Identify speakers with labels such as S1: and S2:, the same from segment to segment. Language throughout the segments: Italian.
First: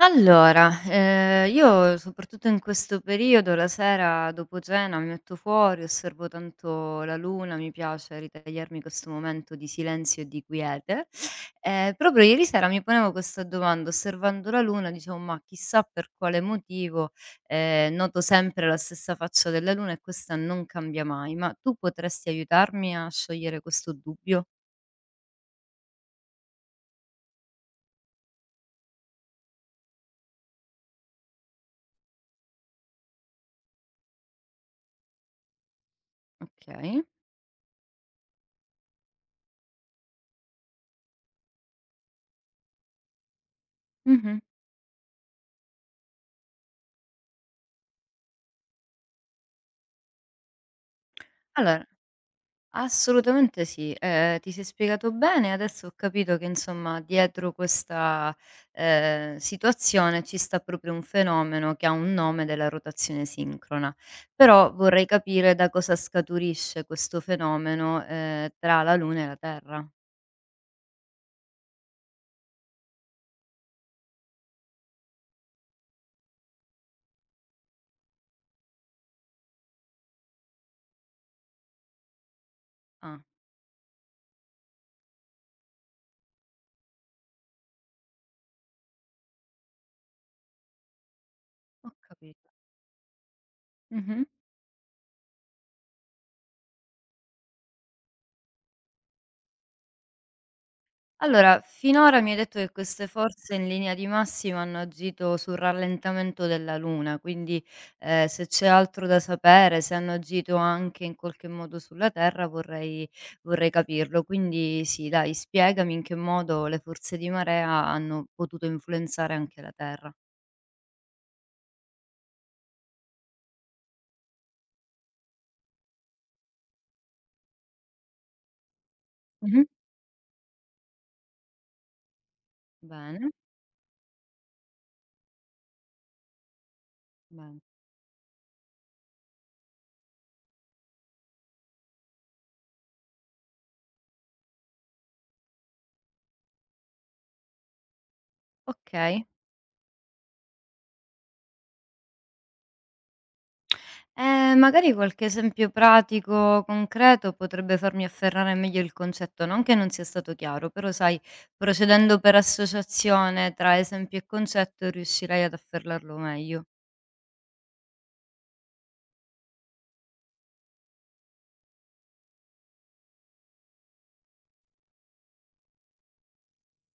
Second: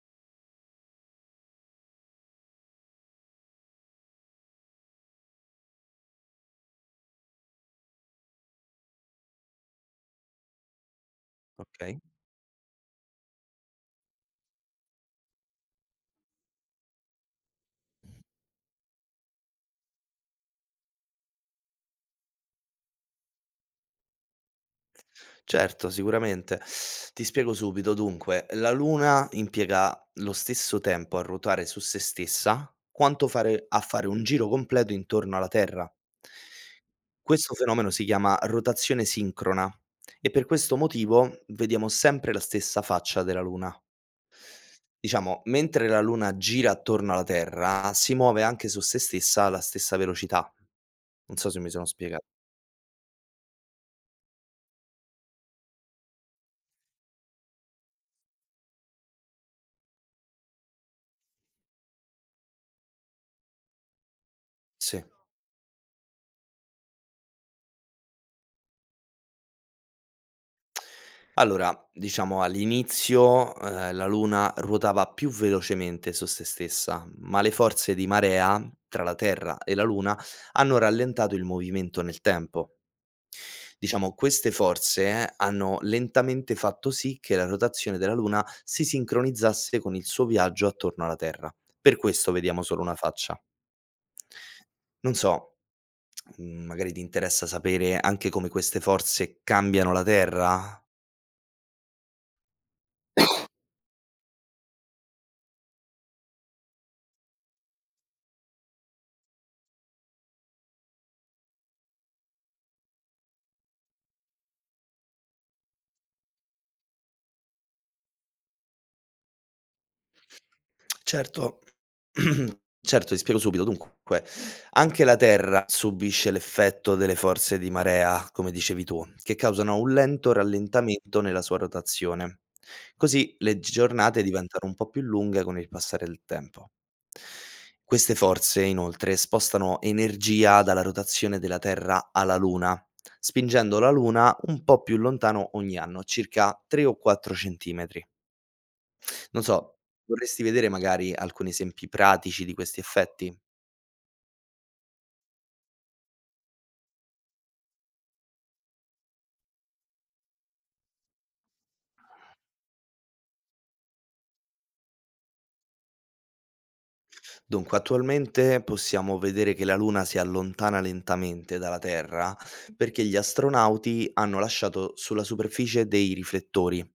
S1: Io soprattutto in questo periodo la sera dopo cena mi metto fuori, osservo tanto la luna, mi piace ritagliarmi questo momento di silenzio e di quiete.
S2: Okay.
S1: Proprio ieri sera mi ponevo questa domanda, osservando la luna dicevo: "Ma chissà per quale motivo, noto sempre la stessa faccia della luna e questa non cambia mai". Ma tu potresti aiutarmi a sciogliere questo dubbio?
S2: Certo, sicuramente. Ti spiego subito. Dunque, la Luna impiega lo stesso tempo a ruotare su se stessa quanto fare a fare un giro completo intorno alla Terra.
S1: Okay.
S2: Questo fenomeno si chiama rotazione sincrona e per questo motivo vediamo sempre la stessa faccia della Luna.
S1: Mh-mh.
S2: Diciamo, mentre la Luna gira attorno alla Terra, si muove anche su se stessa alla stessa velocità. Non so se mi
S1: Allora
S2: sono spiega
S1: Assolutamente sì, ti sei spiegato bene. Adesso ho capito che insomma dietro questa, situazione ci sta proprio un fenomeno che ha un nome della rotazione sincrona. Però
S2: sì.
S1: vorrei capire da cosa scaturisce questo fenomeno, tra la Luna e la Terra.
S2: Allora, diciamo all'inizio, la Luna ruotava più velocemente su se stessa, ma le forze di marea tra la Terra e la Luna hanno rallentato il movimento nel tempo.
S1: Ah,
S2: Diciamo, queste forze hanno lentamente fatto sì che la rotazione della Luna si sincronizzasse con il suo viaggio attorno alla Terra.
S1: ho
S2: Per questo
S1: capito.
S2: vediamo solo una faccia.
S1: Mh-mh.
S2: Non so, magari ti interessa sapere anche come queste forze cambiano la Terra?
S1: Allora, finora mi hai detto che queste forze in linea di massima hanno agito sul rallentamento della Luna, quindi, se c'è altro da sapere, se hanno agito anche in qualche modo sulla Terra vorrei capirlo. Quindi sì, dai, spiegami in che modo le forze di marea hanno potuto influenzare anche la Terra.
S2: Certo, certo, ti spiego subito. Dunque, anche la Terra subisce l'effetto delle forze di marea, come dicevi tu, che
S1: Mh-mh.
S2: causano un lento rallentamento nella sua rotazione.
S1: Bene,
S2: Così le giornate diventano un po' più lunghe con il passare del tempo.
S1: ben
S2: Queste forze, inoltre, spostano energia dalla rotazione della Terra alla Luna, spingendo la Luna un po' più lontano ogni anno, circa 3 o 4 centimetri.
S1: okay.
S2: Non so, vorresti vedere magari alcuni esempi pratici di questi effetti?
S1: Magari qualche esempio pratico, concreto, potrebbe farmi afferrare meglio il concetto, non che non sia stato chiaro, però sai, procedendo per associazione tra esempio e concetto riuscirei ad afferrarlo meglio.
S2: Dunque, attualmente possiamo vedere che la Luna si allontana lentamente dalla Terra perché gli astronauti hanno lasciato sulla superficie dei riflettori.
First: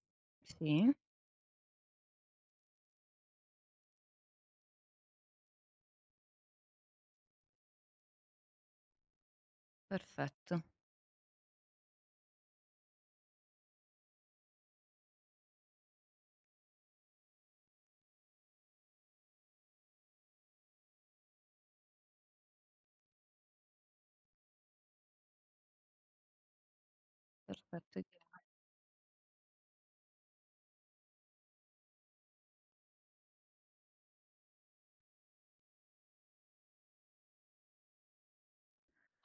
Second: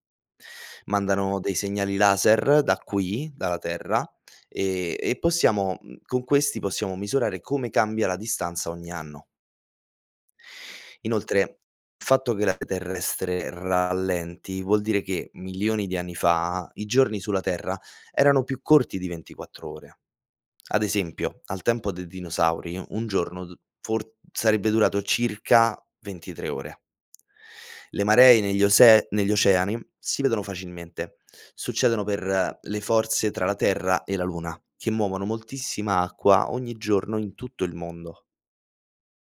S1: Sì,
S2: Mandano dei segnali laser da qui, dalla Terra, e possiamo, con questi possiamo misurare come cambia la distanza ogni anno.
S1: perfetto,
S2: Inoltre, il fatto che la vita terrestre rallenti vuol dire che milioni di anni fa i giorni sulla Terra erano più corti di 24 ore. Ad esempio, al tempo dei dinosauri, un giorno d- for- sarebbe durato circa 23 ore.
S1: perfetto.
S2: Le maree
S1: Chiaro.
S2: negli, ose- negli oceani si vedono facilmente. Succedono per le forze tra la Terra e la Luna, che muovono moltissima acqua ogni giorno in tutto il mondo.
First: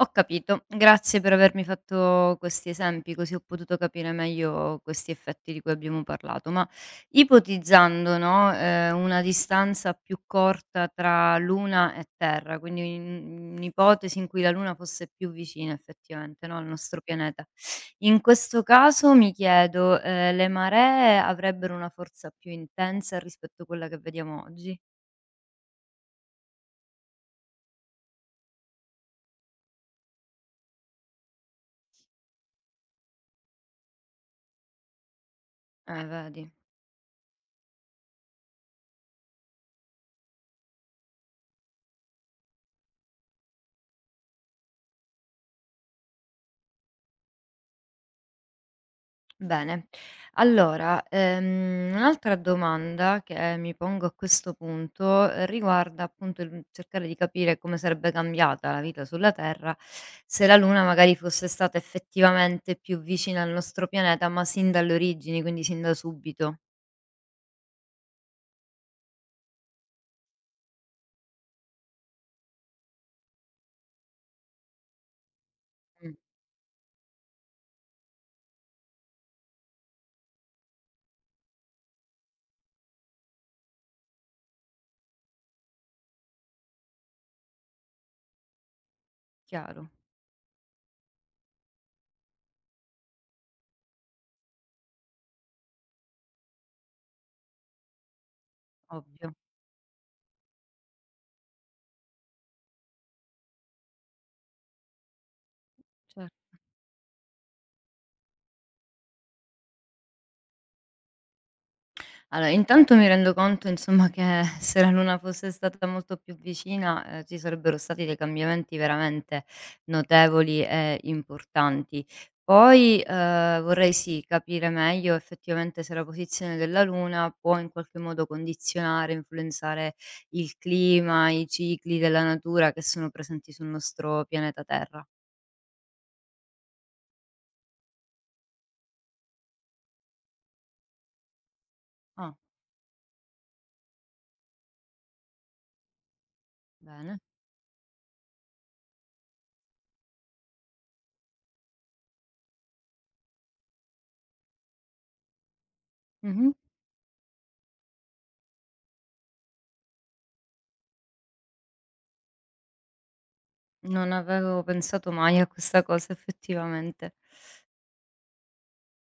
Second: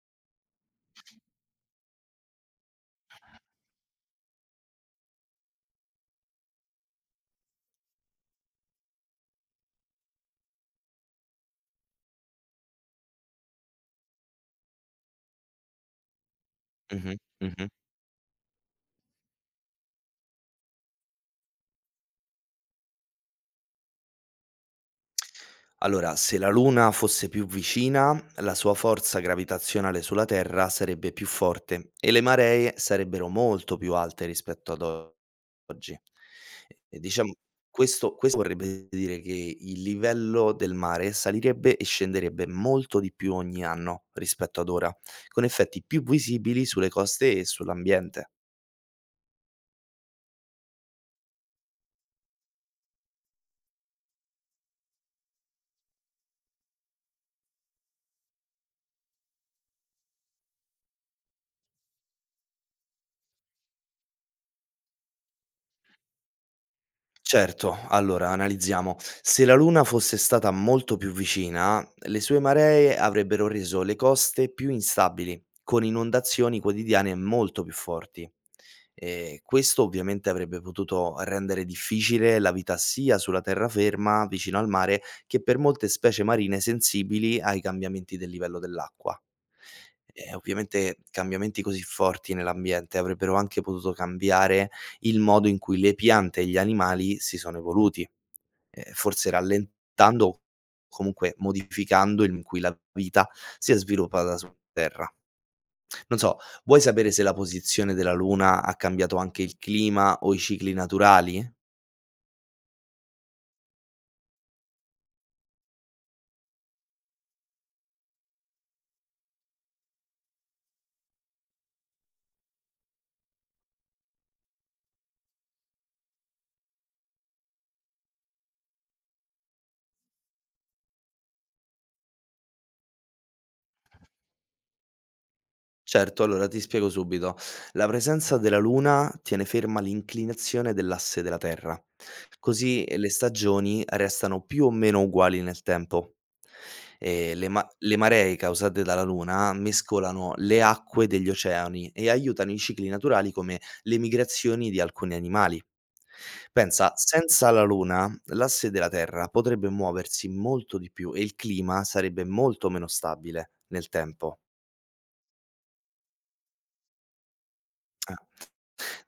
S1: Ho capito, grazie per avermi fatto questi esempi, così ho potuto capire meglio questi effetti di cui abbiamo parlato. Ma ipotizzando, no, una distanza più corta tra Luna e Terra, quindi un'ipotesi in cui la Luna fosse più vicina effettivamente, no, al nostro
S2: Mhm,
S1: pianeta.
S2: mhm.
S1: In questo caso mi chiedo, le maree avrebbero una forza più intensa rispetto a quella che vediamo oggi?
S2: Allora, se la Luna fosse più vicina, la sua forza gravitazionale sulla Terra sarebbe più forte e le maree sarebbero molto più alte oggi.
S1: Vedi.
S2: E diciamo, questo vorrebbe dire che il livello del mare salirebbe e scenderebbe molto di più ogni anno rispetto ad ora, con effetti più visibili sulle coste e sull'ambiente.
S1: Bene. Allora, un'altra domanda che mi pongo a questo punto, riguarda appunto il cercare di capire come sarebbe cambiata la vita sulla Terra se la Luna magari fosse stata effettivamente più vicina al nostro pianeta, ma sin dalle origini, quindi sin da subito.
S2: Certo, allora analizziamo. Se la Luna fosse stata molto più vicina, le sue maree avrebbero reso le coste più instabili, con
S1: Mh,
S2: inondazioni quotidiane molto più forti. E questo ovviamente avrebbe potuto rendere difficile la vita sia sulla terraferma, vicino al mare, che per molte specie marine sensibili ai cambiamenti del livello dell'acqua.
S1: chiaro,
S2: E ovviamente cambiamenti così forti nell'ambiente avrebbero anche potuto cambiare il modo in cui le piante e gli animali si sono evoluti, forse
S1: ovvio.
S2: rallentando o comunque modificando il modo in cui la vita si è sviluppata su terra. Non
S1: Cer
S2: so, vuoi sapere se la posizione della luna ha cambiato anche il clima o i cicli naturali?
S1: Allora, intanto mi rendo conto insomma che se la luna fosse stata molto più vicina, ci sarebbero stati dei cambiamenti veramente notevoli e importanti. Poi, vorrei sì, capire meglio effettivamente se la posizione della luna può in qualche modo condizionare, influenzare il clima, i cicli della natura che sono presenti sul nostro pianeta Terra.
S2: Certo, allora ti spiego subito. La presenza della Luna tiene ferma l'inclinazione dell'asse della Terra,
S1: Ah,
S2: così le stagioni restano più o meno uguali nel tempo.
S1: bene.
S2: Le maree causate dalla Luna mescolano le acque degli oceani e aiutano i cicli naturali come le migrazioni di alcuni animali.
S1: Mh-mh.
S2: Pensa, senza la Luna, l'asse della Terra potrebbe muoversi molto di più e il clima sarebbe molto meno stabile nel
S1: Non
S2: tempo.
S1: avevo pensato mai a questa cosa effettivamente.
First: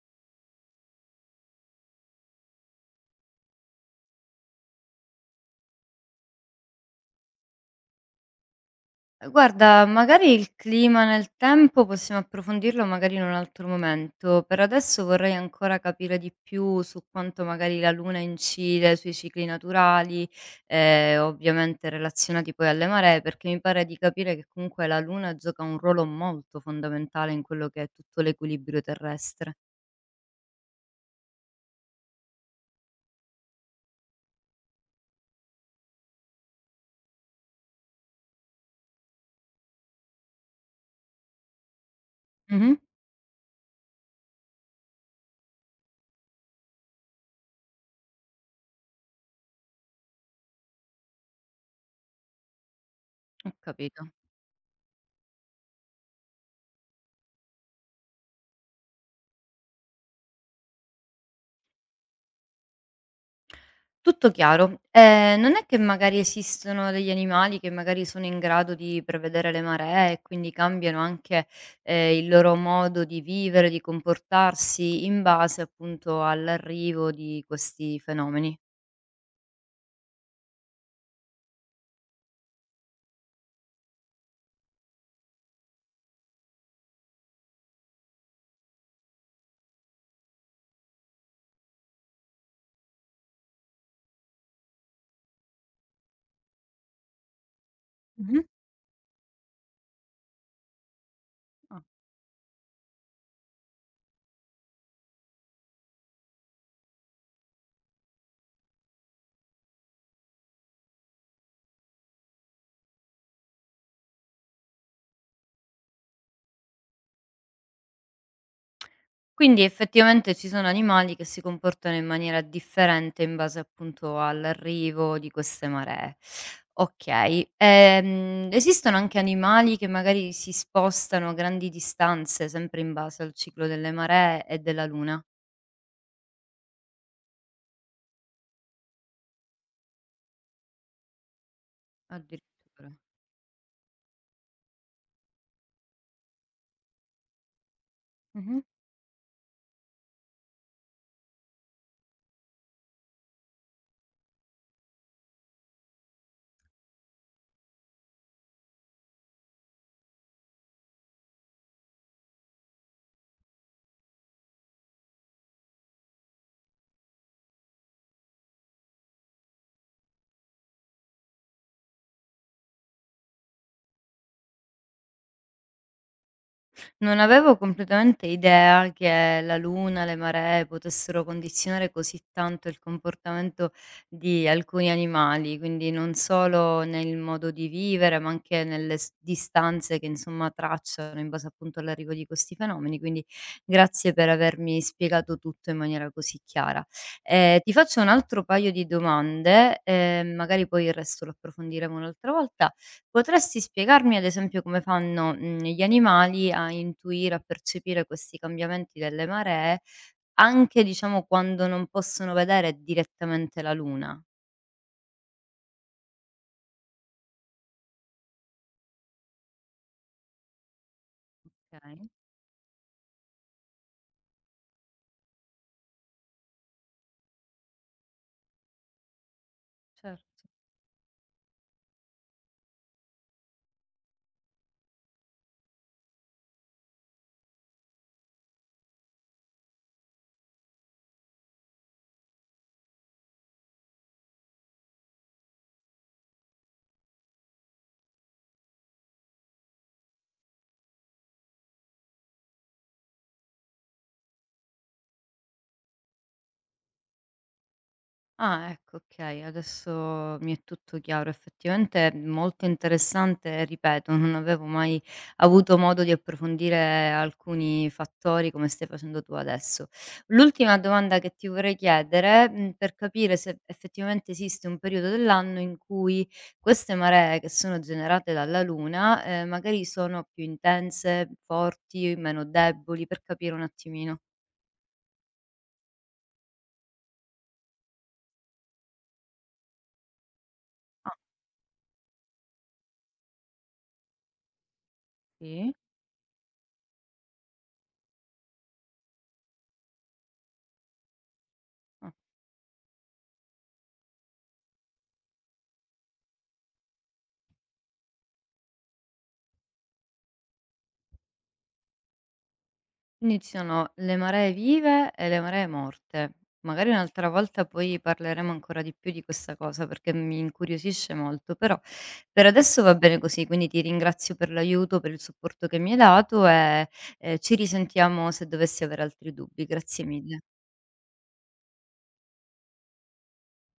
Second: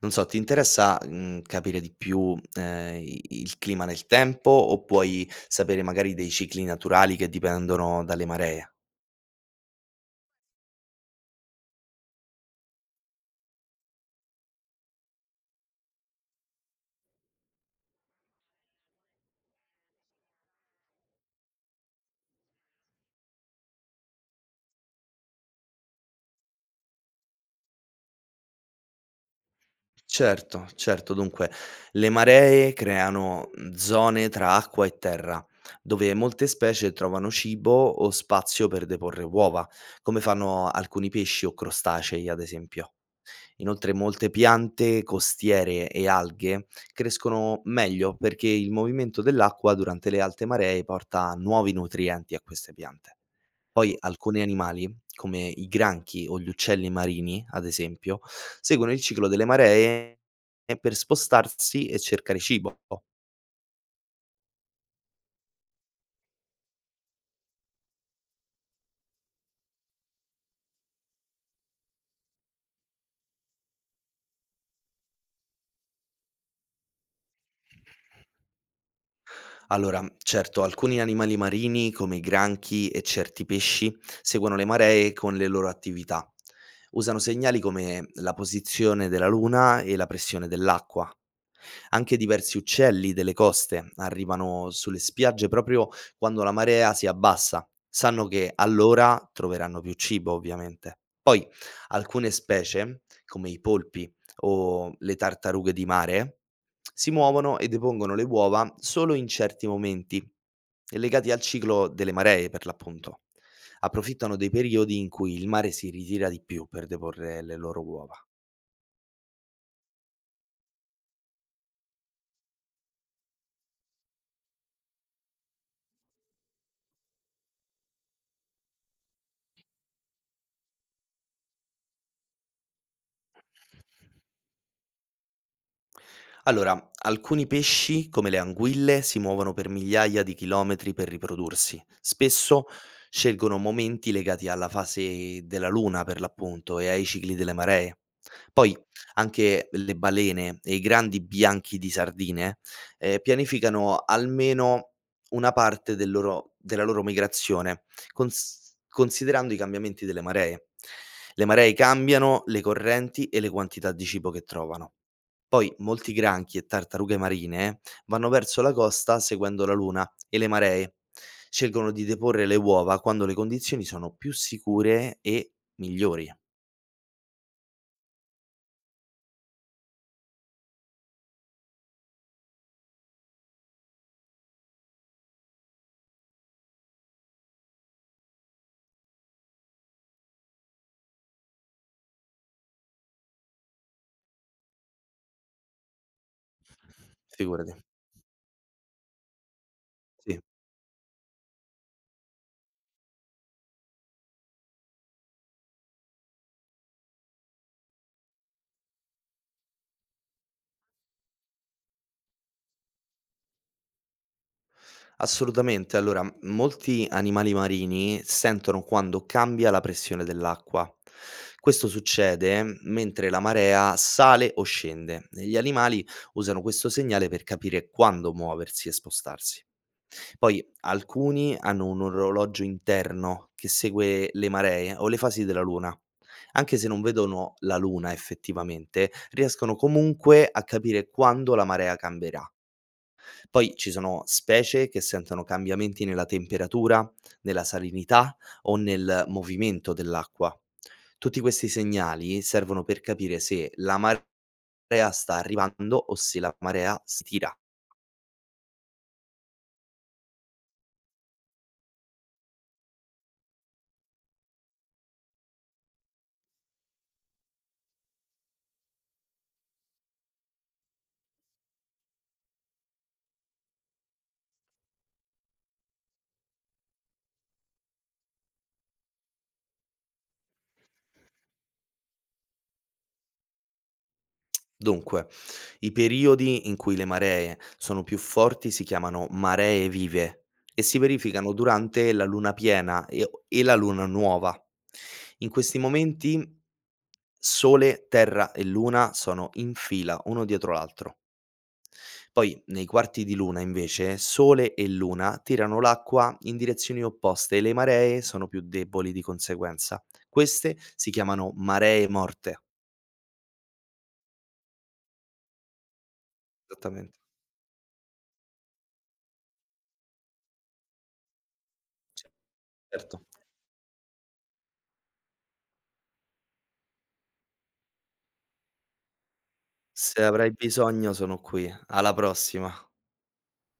S2: Non so, ti interessa, capire di più, i il clima nel tempo o puoi sapere magari dei cicli naturali che dipendono dalle maree?
S1: Guarda, magari il clima nel tempo possiamo approfondirlo magari in un altro momento. Per adesso vorrei ancora capire di più su quanto magari la luna incide sui cicli naturali, ovviamente relazionati poi alle maree, perché mi pare di capire che comunque la luna gioca un ruolo molto fondamentale in quello che è tutto l'equilibrio terrestre.
S2: Certo, certo. Dunque, le maree creano, zone tra acqua e terra, dove molte specie trovano cibo o spazio per deporre uova, come fanno alcuni pesci o crostacei, ad
S1: Mhm,
S2: esempio. Inoltre molte piante costiere e alghe crescono meglio perché il movimento dell'acqua durante le alte maree porta nuovi nutrienti a queste piante.
S1: ho
S2: Poi
S1: capito.
S2: alcuni animali, come i granchi o gli uccelli marini, ad esempio, seguono il ciclo delle maree per spostarsi e cercare cibo.
S1: Tutto chiaro. Non è che magari esistono degli animali che magari sono in grado di prevedere le maree e quindi cambiano anche, il loro modo di vivere, di comportarsi in base appunto all'arrivo di questi fenomeni?
S2: Allora, certo, alcuni animali marini, come i granchi e certi pesci, seguono le maree con le loro attività. Usano segnali come la posizione della luna e la pressione dell'acqua. Anche diversi uccelli delle coste arrivano sulle spiagge proprio quando la marea si abbassa. Sanno
S1: Mh-mh.
S2: che allora troveranno più cibo, ovviamente. Poi alcune specie, come i polpi o le tartarughe di mare, si muovono e depongono le uova solo in certi momenti, legati al ciclo delle maree, per l'appunto. Approfittano dei periodi in cui il mare si ritira di più per deporre le loro uova.
S1: Quindi effettivamente ci sono animali che si comportano in maniera differente in base appunto all'arrivo di queste maree. Okay, esistono anche animali che magari si spostano a grandi distanze sempre in base al ciclo delle maree e della luna?
S2: Allora, alcuni pesci, come le anguille, si muovono per migliaia di chilometri per riprodursi. Spesso
S1: Addirittura.
S2: scelgono momenti legati alla fase della luna, per l'appunto, e ai cicli delle maree.
S1: Mh-mh.
S2: Poi anche le balene e i grandi bianchi di sardine pianificano almeno una parte del loro- della loro migrazione, considerando i cambiamenti delle maree. Le maree cambiano, le correnti e le quantità di cibo che trovano. Poi molti granchi e tartarughe marine vanno verso la costa seguendo la luna e le maree. Scelgono di deporre le uova quando le condizioni sono più sicure e migliori.
S1: Non avevo completamente idea che la luna, le maree potessero condizionare così tanto il comportamento di alcuni animali, quindi non solo nel modo di vivere, ma anche nelle distanze che insomma tracciano in base appunto all'arrivo di questi fenomeni. Quindi grazie per avermi spiegato tutto in maniera così chiara.
S2: Figurati.
S1: Ti faccio un altro paio di domande,
S2: Sì.
S1: magari poi il resto lo approfondiremo un'altra volta. Potresti spiegarmi ad esempio come fanno, gli animali a intuire, a percepire questi cambiamenti delle maree, anche diciamo quando non possono vedere direttamente la luna?
S2: Assolutamente. Allora, molti animali marini sentono quando cambia la pressione dell'acqua. Questo
S1: Okay,
S2: succede mentre la marea sale o scende e gli animali usano questo segnale per capire quando muoversi e spostarsi.
S1: certo.
S2: Poi alcuni hanno un orologio interno che segue le maree o le fasi della luna. Anche se non vedono la luna effettivamente, riescono comunque a capire quando la marea cambierà. Poi ci sono specie che sentono cambiamenti nella temperatura, nella salinità o nel movimento dell'acqua. Tutti questi segnali servono per capire se la marea sta arrivando o se la marea si tira.
S1: Ah, ecco, okay, adesso mi è tutto chiaro. Effettivamente, è molto interessante e ripeto, non avevo mai avuto modo di approfondire alcuni fattori come stai facendo tu adesso. L'ultima domanda che ti vorrei chiedere, per capire se effettivamente esiste un periodo dell'anno in cui queste maree che sono generate dalla luna, magari sono più intense, forti, meno deboli, per capire un attimino.
S2: Dunque, i periodi in cui le maree sono più forti si chiamano maree vive e si
S1: Ah,
S2: verificano durante la luna piena e la luna nuova. In
S1: sì?
S2: questi momenti Sole, Terra e Luna sono in fila uno dietro l'altro.
S1: Ah.
S2: Poi, nei quarti di luna, invece, Sole e Luna tirano l'acqua in direzioni opposte e le maree sono più deboli di conseguenza. Queste si chiamano maree morte.
S1: Iniziano le maree vive e le maree morte. Magari
S2: Esattamente.
S1: un'altra volta poi parleremo ancora di più di questa cosa perché mi incuriosisce molto, però
S2: Sì,
S1: per adesso va bene
S2: certo.
S1: così, quindi ti ringrazio per l'aiuto, per il supporto che mi hai dato e, ci risentiamo se dovessi avere altri dubbi. Grazie
S2: Se
S1: mille.
S2: avrai bisogno sono qui. Alla prossima.